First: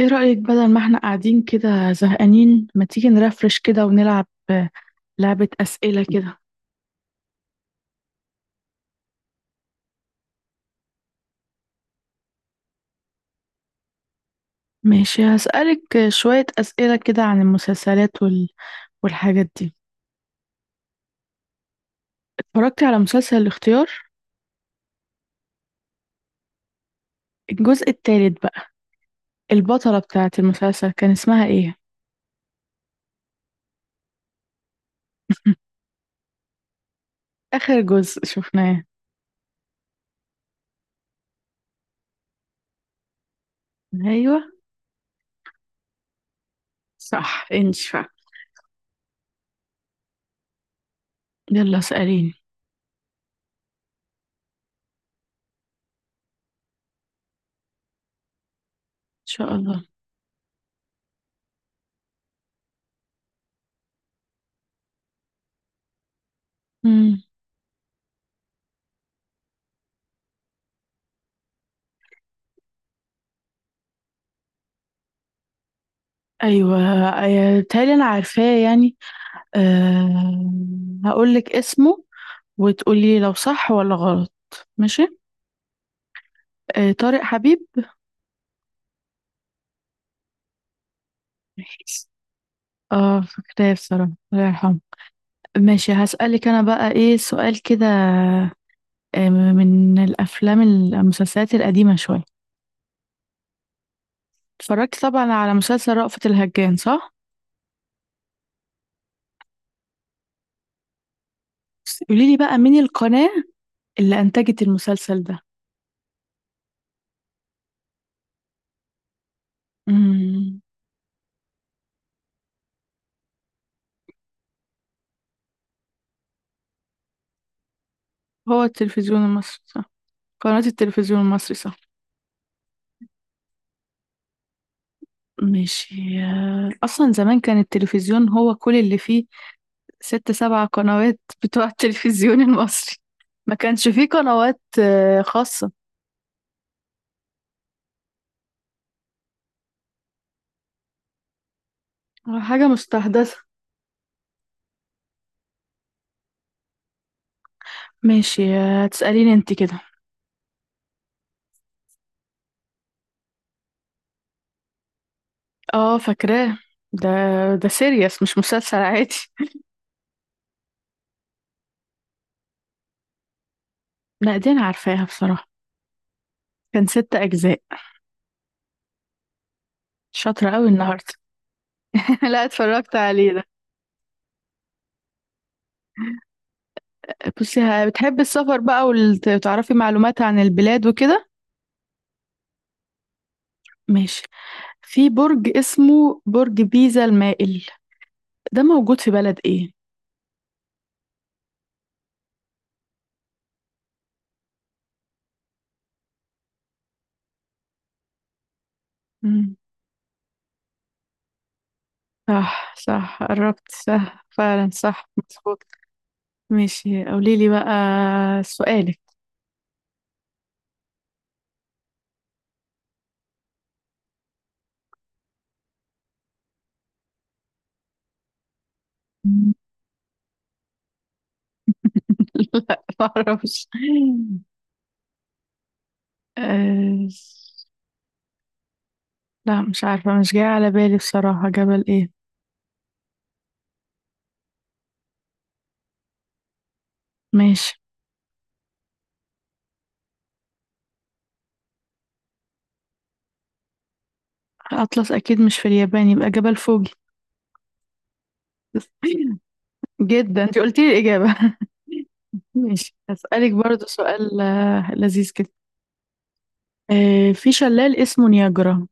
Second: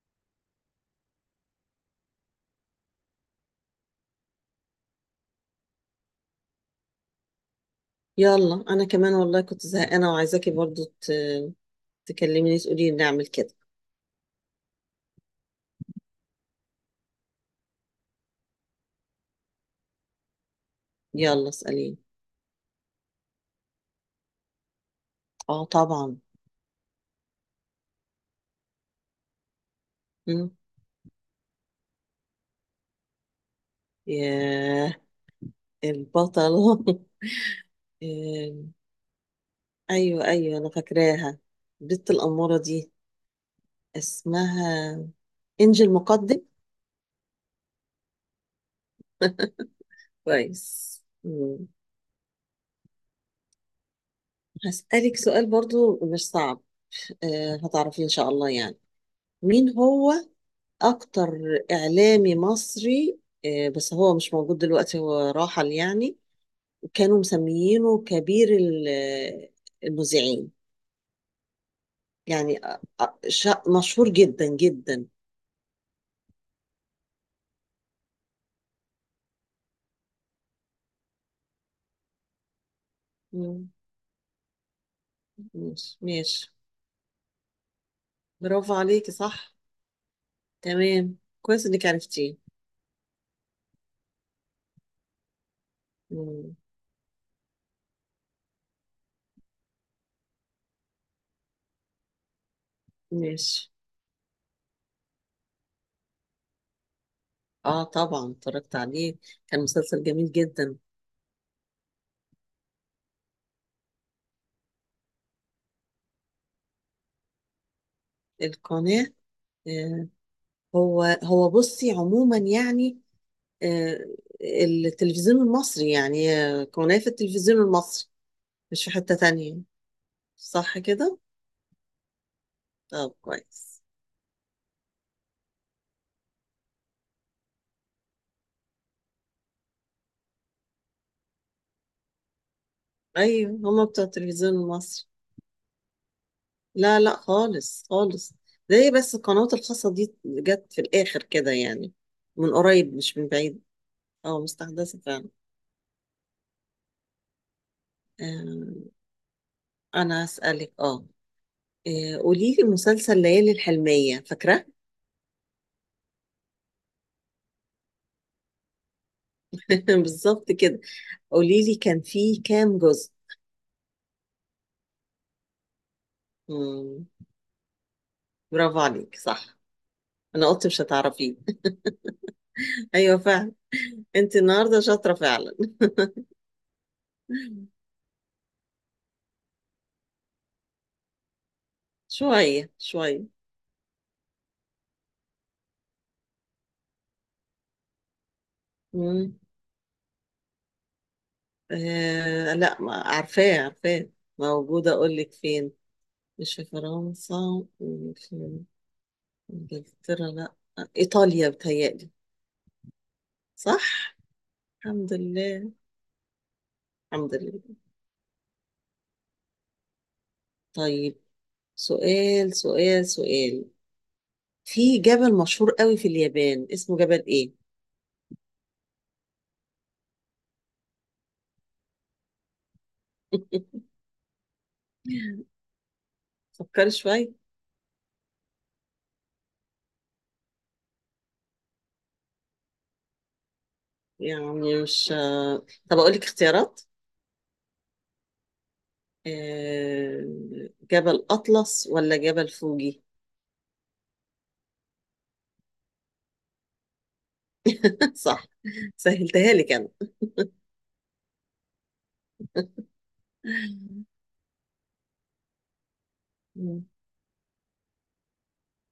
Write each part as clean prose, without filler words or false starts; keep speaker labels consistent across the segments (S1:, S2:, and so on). S1: ايه رأيك بدل ما احنا قاعدين كده زهقانين، ما تيجي نرفرش كده ونلعب لعبة أسئلة كده؟
S2: يلا، انا كمان والله كنت زهقانه وعايزاكي برضو تكلميني، تقولي لي نعمل كده.
S1: ماشي، هسألك شوية أسئلة كده عن المسلسلات والحاجات دي.
S2: يلا اساليني.
S1: اتفرجتي على مسلسل الاختيار؟
S2: اه، طبعا.
S1: الجزء التالت بقى، البطلة بتاعة
S2: مم.
S1: المسلسل كان اسمها ايه؟
S2: ياه. البطله
S1: آخر جزء
S2: آم،
S1: شفناه.
S2: ايوه، ايوه، انا فاكراها. البت الاموره دي
S1: ايوه
S2: اسمها انجل مقدم.
S1: صح انشفع.
S2: كويس. مم.
S1: يلا اسأليني، ان
S2: هسالك سؤال، برضو مش صعب. هتعرفي ان شاء الله يعني.
S1: شاء
S2: مين
S1: الله.
S2: هو اكتر اعلامي مصري؟ بس هو مش موجود دلوقتي، هو راحل يعني. كانوا
S1: مم.
S2: مسميينه كبير المذيعين. يعني مشهور جدا جدا.
S1: ايوه تالي انا عارفاه يعني. أه... هقول لك اسمه وتقولي لو
S2: مم.
S1: صح ولا غلط. ماشي.
S2: ماشي، ماشي.
S1: آه طارق حبيب.
S2: برافو عليكي، صح، تمام، كويس انك
S1: ماشي،
S2: عرفتيه.
S1: اه فاكراه بصراحة، الله يرحمه. ماشي، هسألك
S2: مم.
S1: انا بقى ايه سؤال كده. من الافلام المسلسلات القديمة شوية.
S2: ماشي.
S1: اتفرجت طبعا على مسلسل رأفت الهجان، صح؟
S2: اه، طبعا اتفرجت عليه. كان مسلسل جميل جدا.
S1: بس قولي لي بقى، مين القناة اللي انتجت المسلسل ده؟
S2: القناة. آه،
S1: امم
S2: هو بصي، عموما يعني. آه، التلفزيون المصري، يعني قناة في التلفزيون المصري.
S1: هو
S2: مش في حتة
S1: التلفزيون
S2: تانية.
S1: المصري، صح؟ قناة
S2: صح كده؟
S1: التلفزيون المصري صح.
S2: طب، كويس.
S1: ماشي، اصلا زمان كان التلفزيون هو كل اللي فيه، 6 7 قنوات بتوع التلفزيون المصري.
S2: أيوة،
S1: ما
S2: هما
S1: كانش
S2: بتوع
S1: فيه
S2: التلفزيون
S1: قنوات
S2: المصري.
S1: خاصة،
S2: لا، لا، خالص خالص. ده هي بس القنوات الخاصة دي جت في الآخر كده يعني، من
S1: حاجة
S2: قريب مش من
S1: مستحدثة.
S2: بعيد. اه، مستحدثة فعلا.
S1: ماشي،
S2: آه،
S1: هتسأليني انت كده.
S2: أنا أسألك، اه. قولي لي مسلسل ليالي الحلمية، فاكرة؟
S1: اه فاكراه. ده ده سيريس مش مسلسل عادي.
S2: بالظبط كده. قولي لي، كان فيه كام جزء؟
S1: لا دي انا عارفاها بصراحة. كان
S2: مم.
S1: 6 اجزاء.
S2: برافو عليك، صح. انا
S1: شاطرة
S2: قلت
S1: قوي
S2: مش
S1: النهاردة.
S2: هتعرفيه.
S1: لا اتفرجت
S2: ايوه
S1: عليه ده.
S2: فعلا. انت النهارده شاطره فعلا.
S1: بصي، بتحبي السفر بقى وتعرفي معلومات عن البلاد وكده؟
S2: شويه شويه.
S1: ماشي. في برج اسمه برج بيزا المائل، ده موجود في
S2: مم.
S1: بلد ايه؟
S2: آه، لا، ما عارفاه عارفاه. موجوده، اقول لك فين. مش في فرنسا، مش في
S1: مم.
S2: انجلترا، لا، ايطاليا بتهيألي.
S1: صح صح قربت،
S2: صح.
S1: صح فعلا، صح
S2: الحمد
S1: مظبوط.
S2: لله.
S1: ماشي،
S2: الحمد
S1: قولي لي بقى
S2: لله.
S1: سؤالك.
S2: طيب. سؤال، سؤال، سؤال. في جبل مشهور قوي في اليابان، اسمه جبل ايه؟
S1: لا ما اعرفش.
S2: فكري
S1: آه،
S2: شويه.
S1: لا مش عارفة، مش جاية على بالي بصراحة، جبل ايه؟
S2: يعني مش. طب اقول لك اختيارات.
S1: ماشي.
S2: آه، جبل أطلس ولا جبل فوجي؟
S1: أطلس أكيد مش في اليابان، يبقى جبل فوجي.
S2: صح. سهلتها لك أنا.
S1: جدا انت قلتي لي الإجابة. ماشي، هسألك برضو سؤال لذيذ كده. في شلال اسمه نياجرا،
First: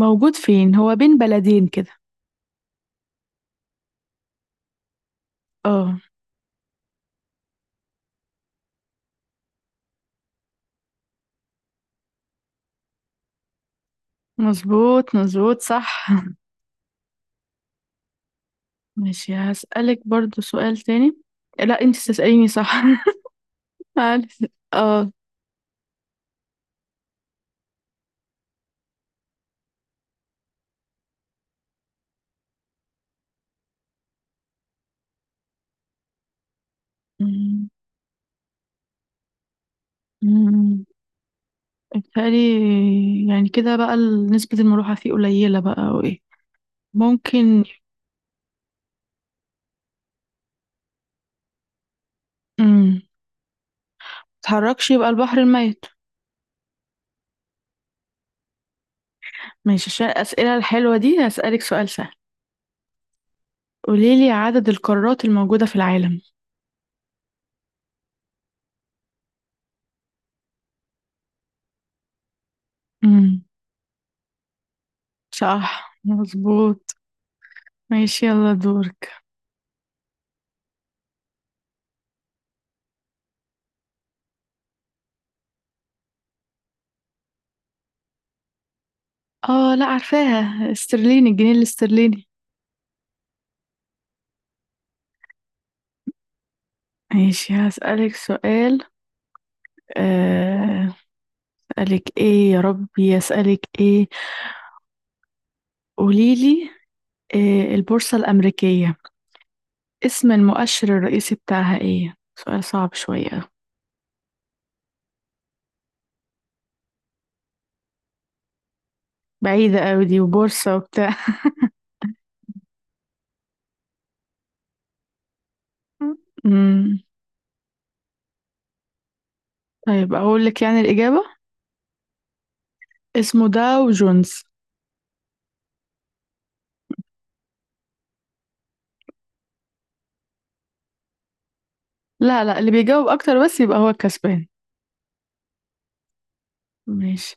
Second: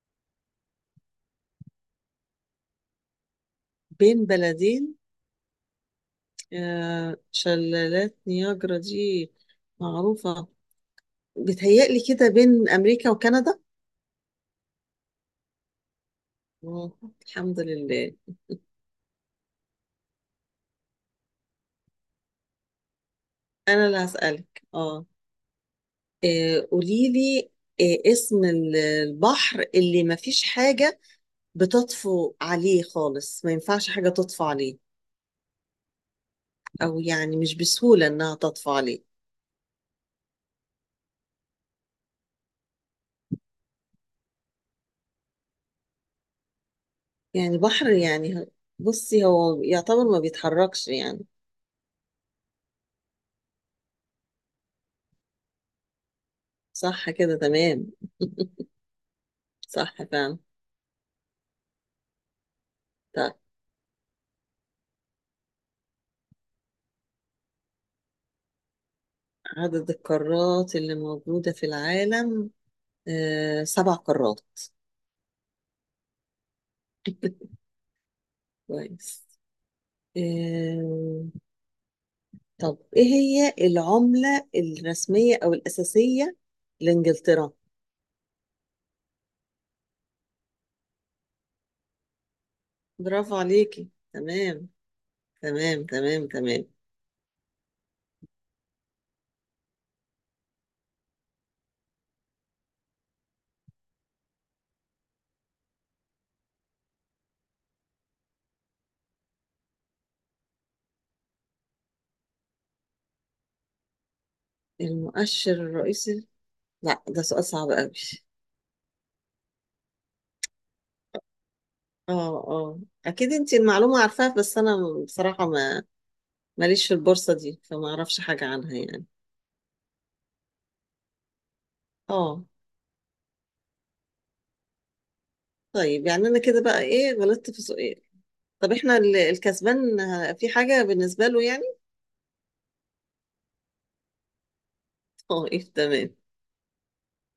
S1: موجود فين؟ هو بين بلدين كده.
S2: بين بلدين.
S1: اه
S2: شلالات نياجرا دي معروفة، بتهيألي كده بين أمريكا وكندا.
S1: مظبوط مظبوط صح.
S2: آه، الحمد لله.
S1: ماشي، هسألك برضو سؤال تاني. لا انت تسأليني، صح؟
S2: أنا اللي
S1: معلش
S2: هسألك، اه.
S1: اه.
S2: قوليلي، اسم البحر اللي مفيش حاجة بتطفو عليه خالص، ما ينفعش حاجة تطفو عليه، أو يعني مش
S1: أمم،
S2: بسهولة إنها تطفو عليه.
S1: أمم. بيتهيألي يعني كده بقى، نسبة المروحة فيه قليلة بقى او ايه،
S2: يعني
S1: ممكن.
S2: بحر يعني بصي، هو يعتبر ما بيتحركش يعني.
S1: أمم، متتحركش، يبقى البحر الميت.
S2: صح كده، تمام.
S1: ماشي،
S2: صح
S1: عشان
S2: فعلا.
S1: الأسئلة الحلوة دي هسألك سؤال سهل.
S2: طيب.
S1: قوليلي عدد القارات الموجودة في العالم.
S2: عدد القارات اللي موجودة في العالم.
S1: أمم،
S2: سبع قارات.
S1: صح مظبوط. ماشي يلا دورك.
S2: كويس. آه طب، ايه هي العملة الرسمية او الأساسية لإنجلترا؟
S1: اه لا، عارفاها، استرليني، الجنيه الاسترليني.
S2: برافو عليكي، تمام، تمام، تمام، تمام.
S1: ماشي، هسألك سؤال، آه، أسألك إيه يا ربي؟ أسألك إيه؟ قوليلي، البورصة الأمريكية، اسم المؤشر الرئيسي بتاعها إيه؟ سؤال صعب شوية.
S2: المؤشر الرئيسي. لا، ده سؤال صعب قوي.
S1: بعيدة أوي دي، وبورصة وبتاع.
S2: اه، اه، اكيد انت المعلومة عارفاها، بس انا بصراحة ما ماليش في
S1: مم.
S2: البورصة دي، فما اعرفش حاجة عنها يعني.
S1: طيب أقول لك يعني الإجابة،
S2: اه.
S1: اسمه داو جونز.
S2: طيب، يعني انا كده بقى ايه، غلطت في سؤال. طب احنا الكسبان في حاجة بالنسبة له يعني؟
S1: لا لا، اللي بيجاوب أكتر بس يبقى هو الكسبان.
S2: اه، ايه، تمام.
S1: ماشي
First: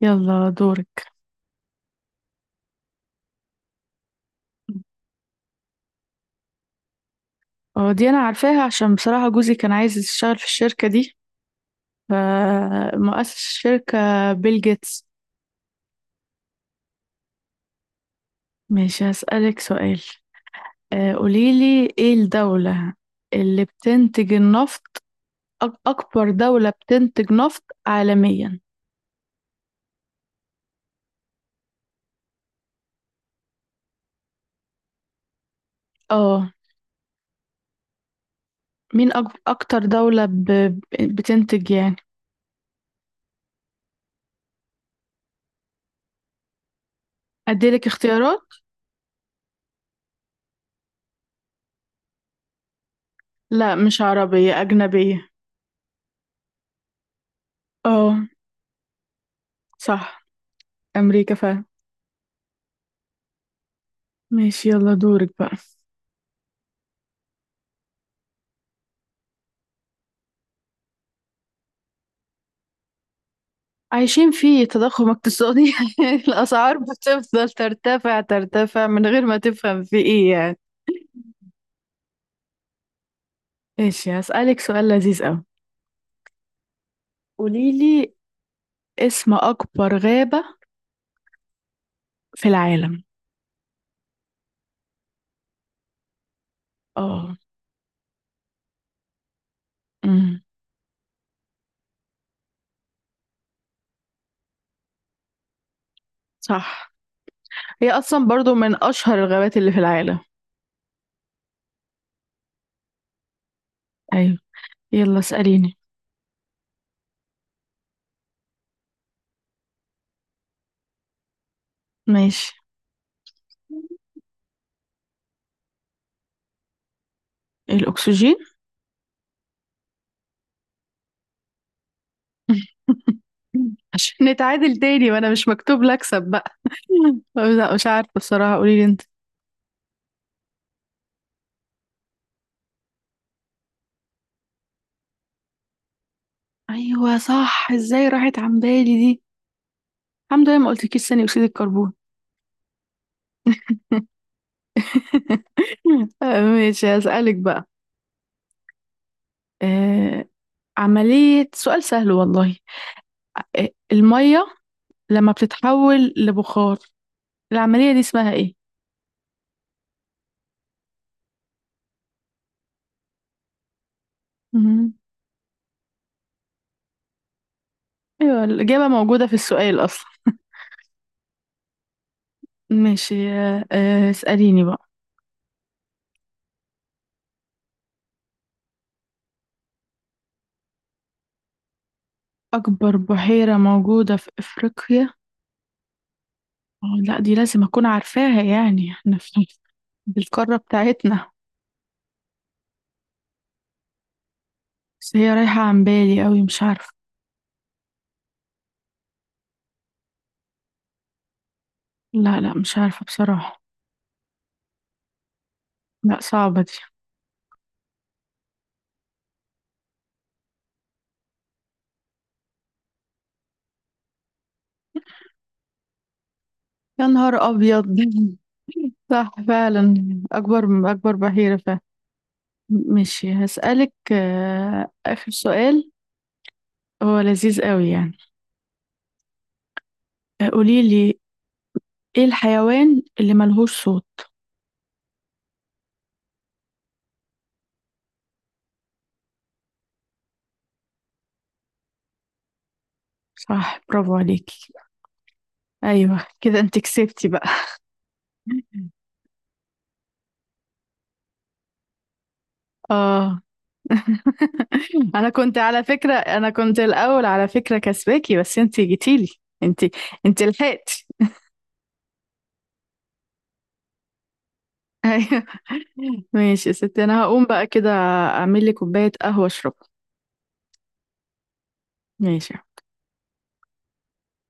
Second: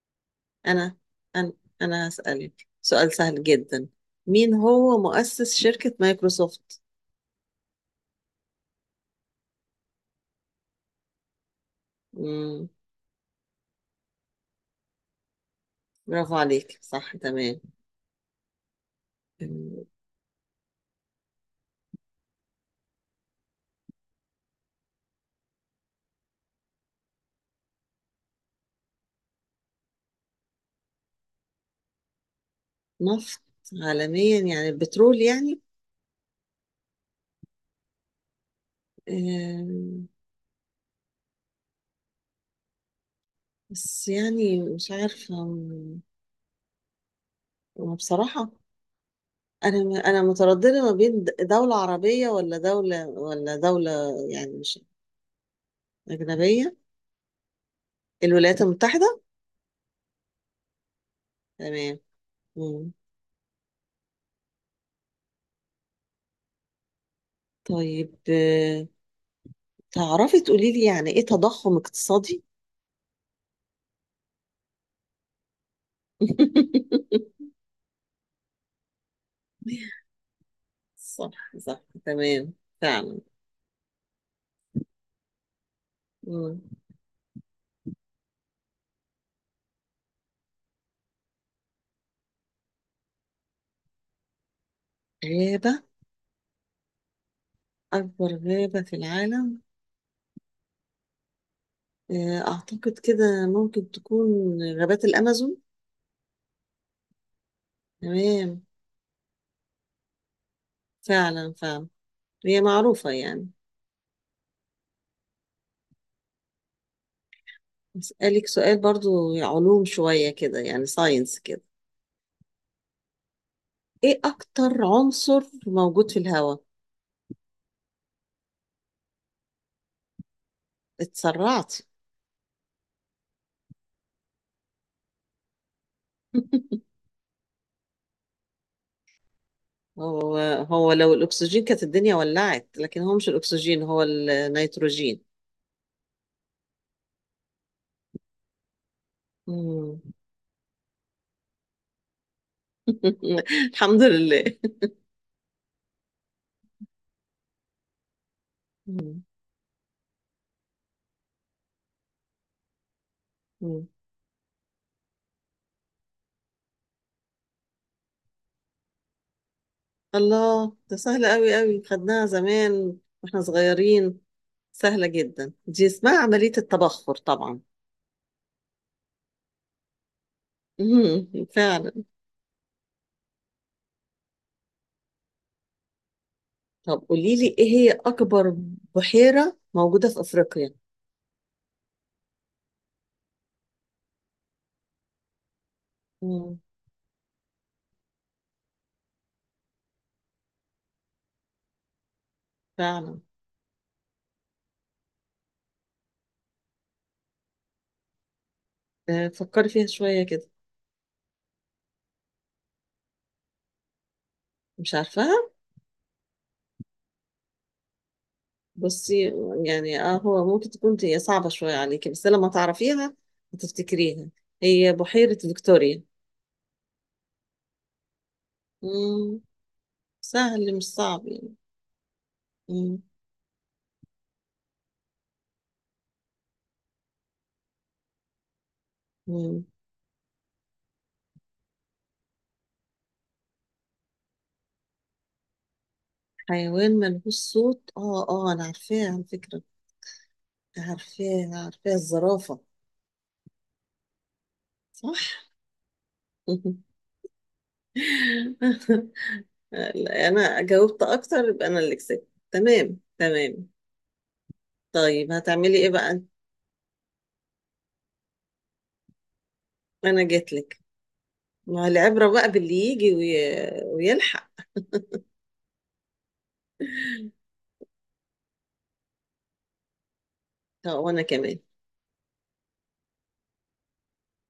S1: يلا
S2: انا
S1: دورك.
S2: انا انا هسألك سؤال سهل جدا. مين هو مؤسس شركة مايكروسوفت؟
S1: اه دي أنا عارفاها، عشان بصراحة جوزي كان عايز يشتغل في الشركة دي،
S2: مم.
S1: فمؤسس الشركة بيل جيتس.
S2: برافو عليك، صح، تمام.
S1: ماشي، هسألك
S2: مم،
S1: سؤال، قوليلي ايه الدولة اللي بتنتج النفط، أكبر دولة بتنتج نفط عالميا.
S2: نفط عالميا، يعني البترول يعني.
S1: اه، مين أكتر
S2: آه،
S1: دولة بتنتج يعني؟
S2: بس يعني مش عارفة
S1: أديلك
S2: ما
S1: اختيارات.
S2: بصراحة. أنا مترددة ما بين دولة عربية، ولا دولة، ولا
S1: لا
S2: دولة.
S1: مش
S2: يعني
S1: عربية،
S2: مش،
S1: أجنبية.
S2: أجنبية.
S1: اه
S2: الولايات المتحدة.
S1: صح، أمريكا فعلا.
S2: تمام. مم.
S1: ماشي يلا دورك بقى.
S2: طيب، تعرفي تقولي لي يعني إيه تضخم اقتصادي؟
S1: عايشين في تضخم اقتصادي. الأسعار بتفضل ترتفع ترتفع من غير ما تفهم في ايه يعني.
S2: صح، صح، تمام، فعلا.
S1: ماشي، هسألك سؤال لذيذ أوي.
S2: مم.
S1: قوليلي اسم أكبر غابة في العالم.
S2: غابة.
S1: اه.
S2: أكبر غابة في العالم.
S1: امم
S2: أعتقد كده ممكن تكون غابات الأمازون.
S1: صح. هي اصلا برضو
S2: تمام،
S1: من اشهر الغابات اللي في العالم.
S2: فعلا، فعلا، هي معروفة يعني.
S1: ايوه، يلا اسأليني.
S2: أسألك سؤال برضو، علوم شوية كده يعني، ساينس كده.
S1: ماشي.
S2: إيه أكتر عنصر موجود في الهواء؟
S1: الاكسجين.
S2: اتسرعت.
S1: عشان نتعادل تاني وانا مش مكتوب لي اكسب بقى. لا مش عارفه الصراحه، قولي لي انت.
S2: هو هو لو الأكسجين كانت الدنيا ولعت، لكن هو مش الأكسجين، هو النيتروجين.
S1: ايوه صح، ازاي راحت عن بالي دي.
S2: مم.
S1: الحمد لله ما قلتلكيش ثاني اكسيد الكربون.
S2: الحمد لله.
S1: ماشي هسألك بقى.
S2: مم.
S1: آه، عملية، سؤال سهل والله.
S2: مم.
S1: المية لما بتتحول لبخار، العملية دي اسمها ايه؟
S2: الله، ده سهلة أوي أوي، خدناها زمان واحنا صغيرين.
S1: مهم.
S2: سهلة جدا دي، اسمها عملية التبخر طبعا.
S1: ايوه الإجابة موجودة في السؤال أصلا.
S2: مم. فعلا.
S1: ماشي، اسأليني بقى.
S2: طب قولي لي، ايه هي اكبر بحيرة موجودة في افريقيا؟
S1: أكبر بحيرة موجودة في أفريقيا؟
S2: مم.
S1: اه لا، دي لازم أكون عارفاها يعني، احنا في بالقارة بتاعتنا.
S2: فعلا.
S1: بس هي رايحة عن بالي أوي، مش عارفة.
S2: فكري فيها شوية كده.
S1: لا لا مش عارفة بصراحة.
S2: مش عارفاها.
S1: لا صعبة دي.
S2: بصي، يعني اه، هو ممكن تكون هي صعبة شوية عليكي، بس لما تعرفيها هتفتكريها. هي بحيرة فيكتوريا.
S1: يا نهار أبيض. صح
S2: مم.
S1: فعلا،
S2: سهل مش
S1: أكبر أكبر
S2: صعب يعني.
S1: بحيرة فعلا.
S2: مم.
S1: ماشي، هسألك آخر سؤال، هو لذيذ أوي يعني.
S2: مم.
S1: قولي لي، ايه الحيوان اللي ملهوش صوت؟
S2: حيوان ملهوش صوت، اه، اه، انا عارفاها على فكرة، عارفاها عارفاها، الزرافة.
S1: صح برافو عليكي.
S2: صح.
S1: ايوه كده انت كسبتي بقى.
S2: لا، انا جاوبت اكتر، يبقى انا اللي كسبت. تمام،
S1: اه
S2: تمام.
S1: انا
S2: طيب،
S1: كنت
S2: هتعملي
S1: على
S2: ايه
S1: فكرة،
S2: بقى؟
S1: انا كنت الاول على فكرة كسباكي بس انت جيتيلي، انت
S2: انا
S1: انت
S2: جيت لك.
S1: لحقتي.
S2: ما هو العبرة بقى باللي يجي ويلحق.
S1: ايوه. ماشي يا ستي، انا هقوم بقى كده، اعمل لي كوباية قهوة اشربها.
S2: طب، وانا كمان.
S1: ماشي.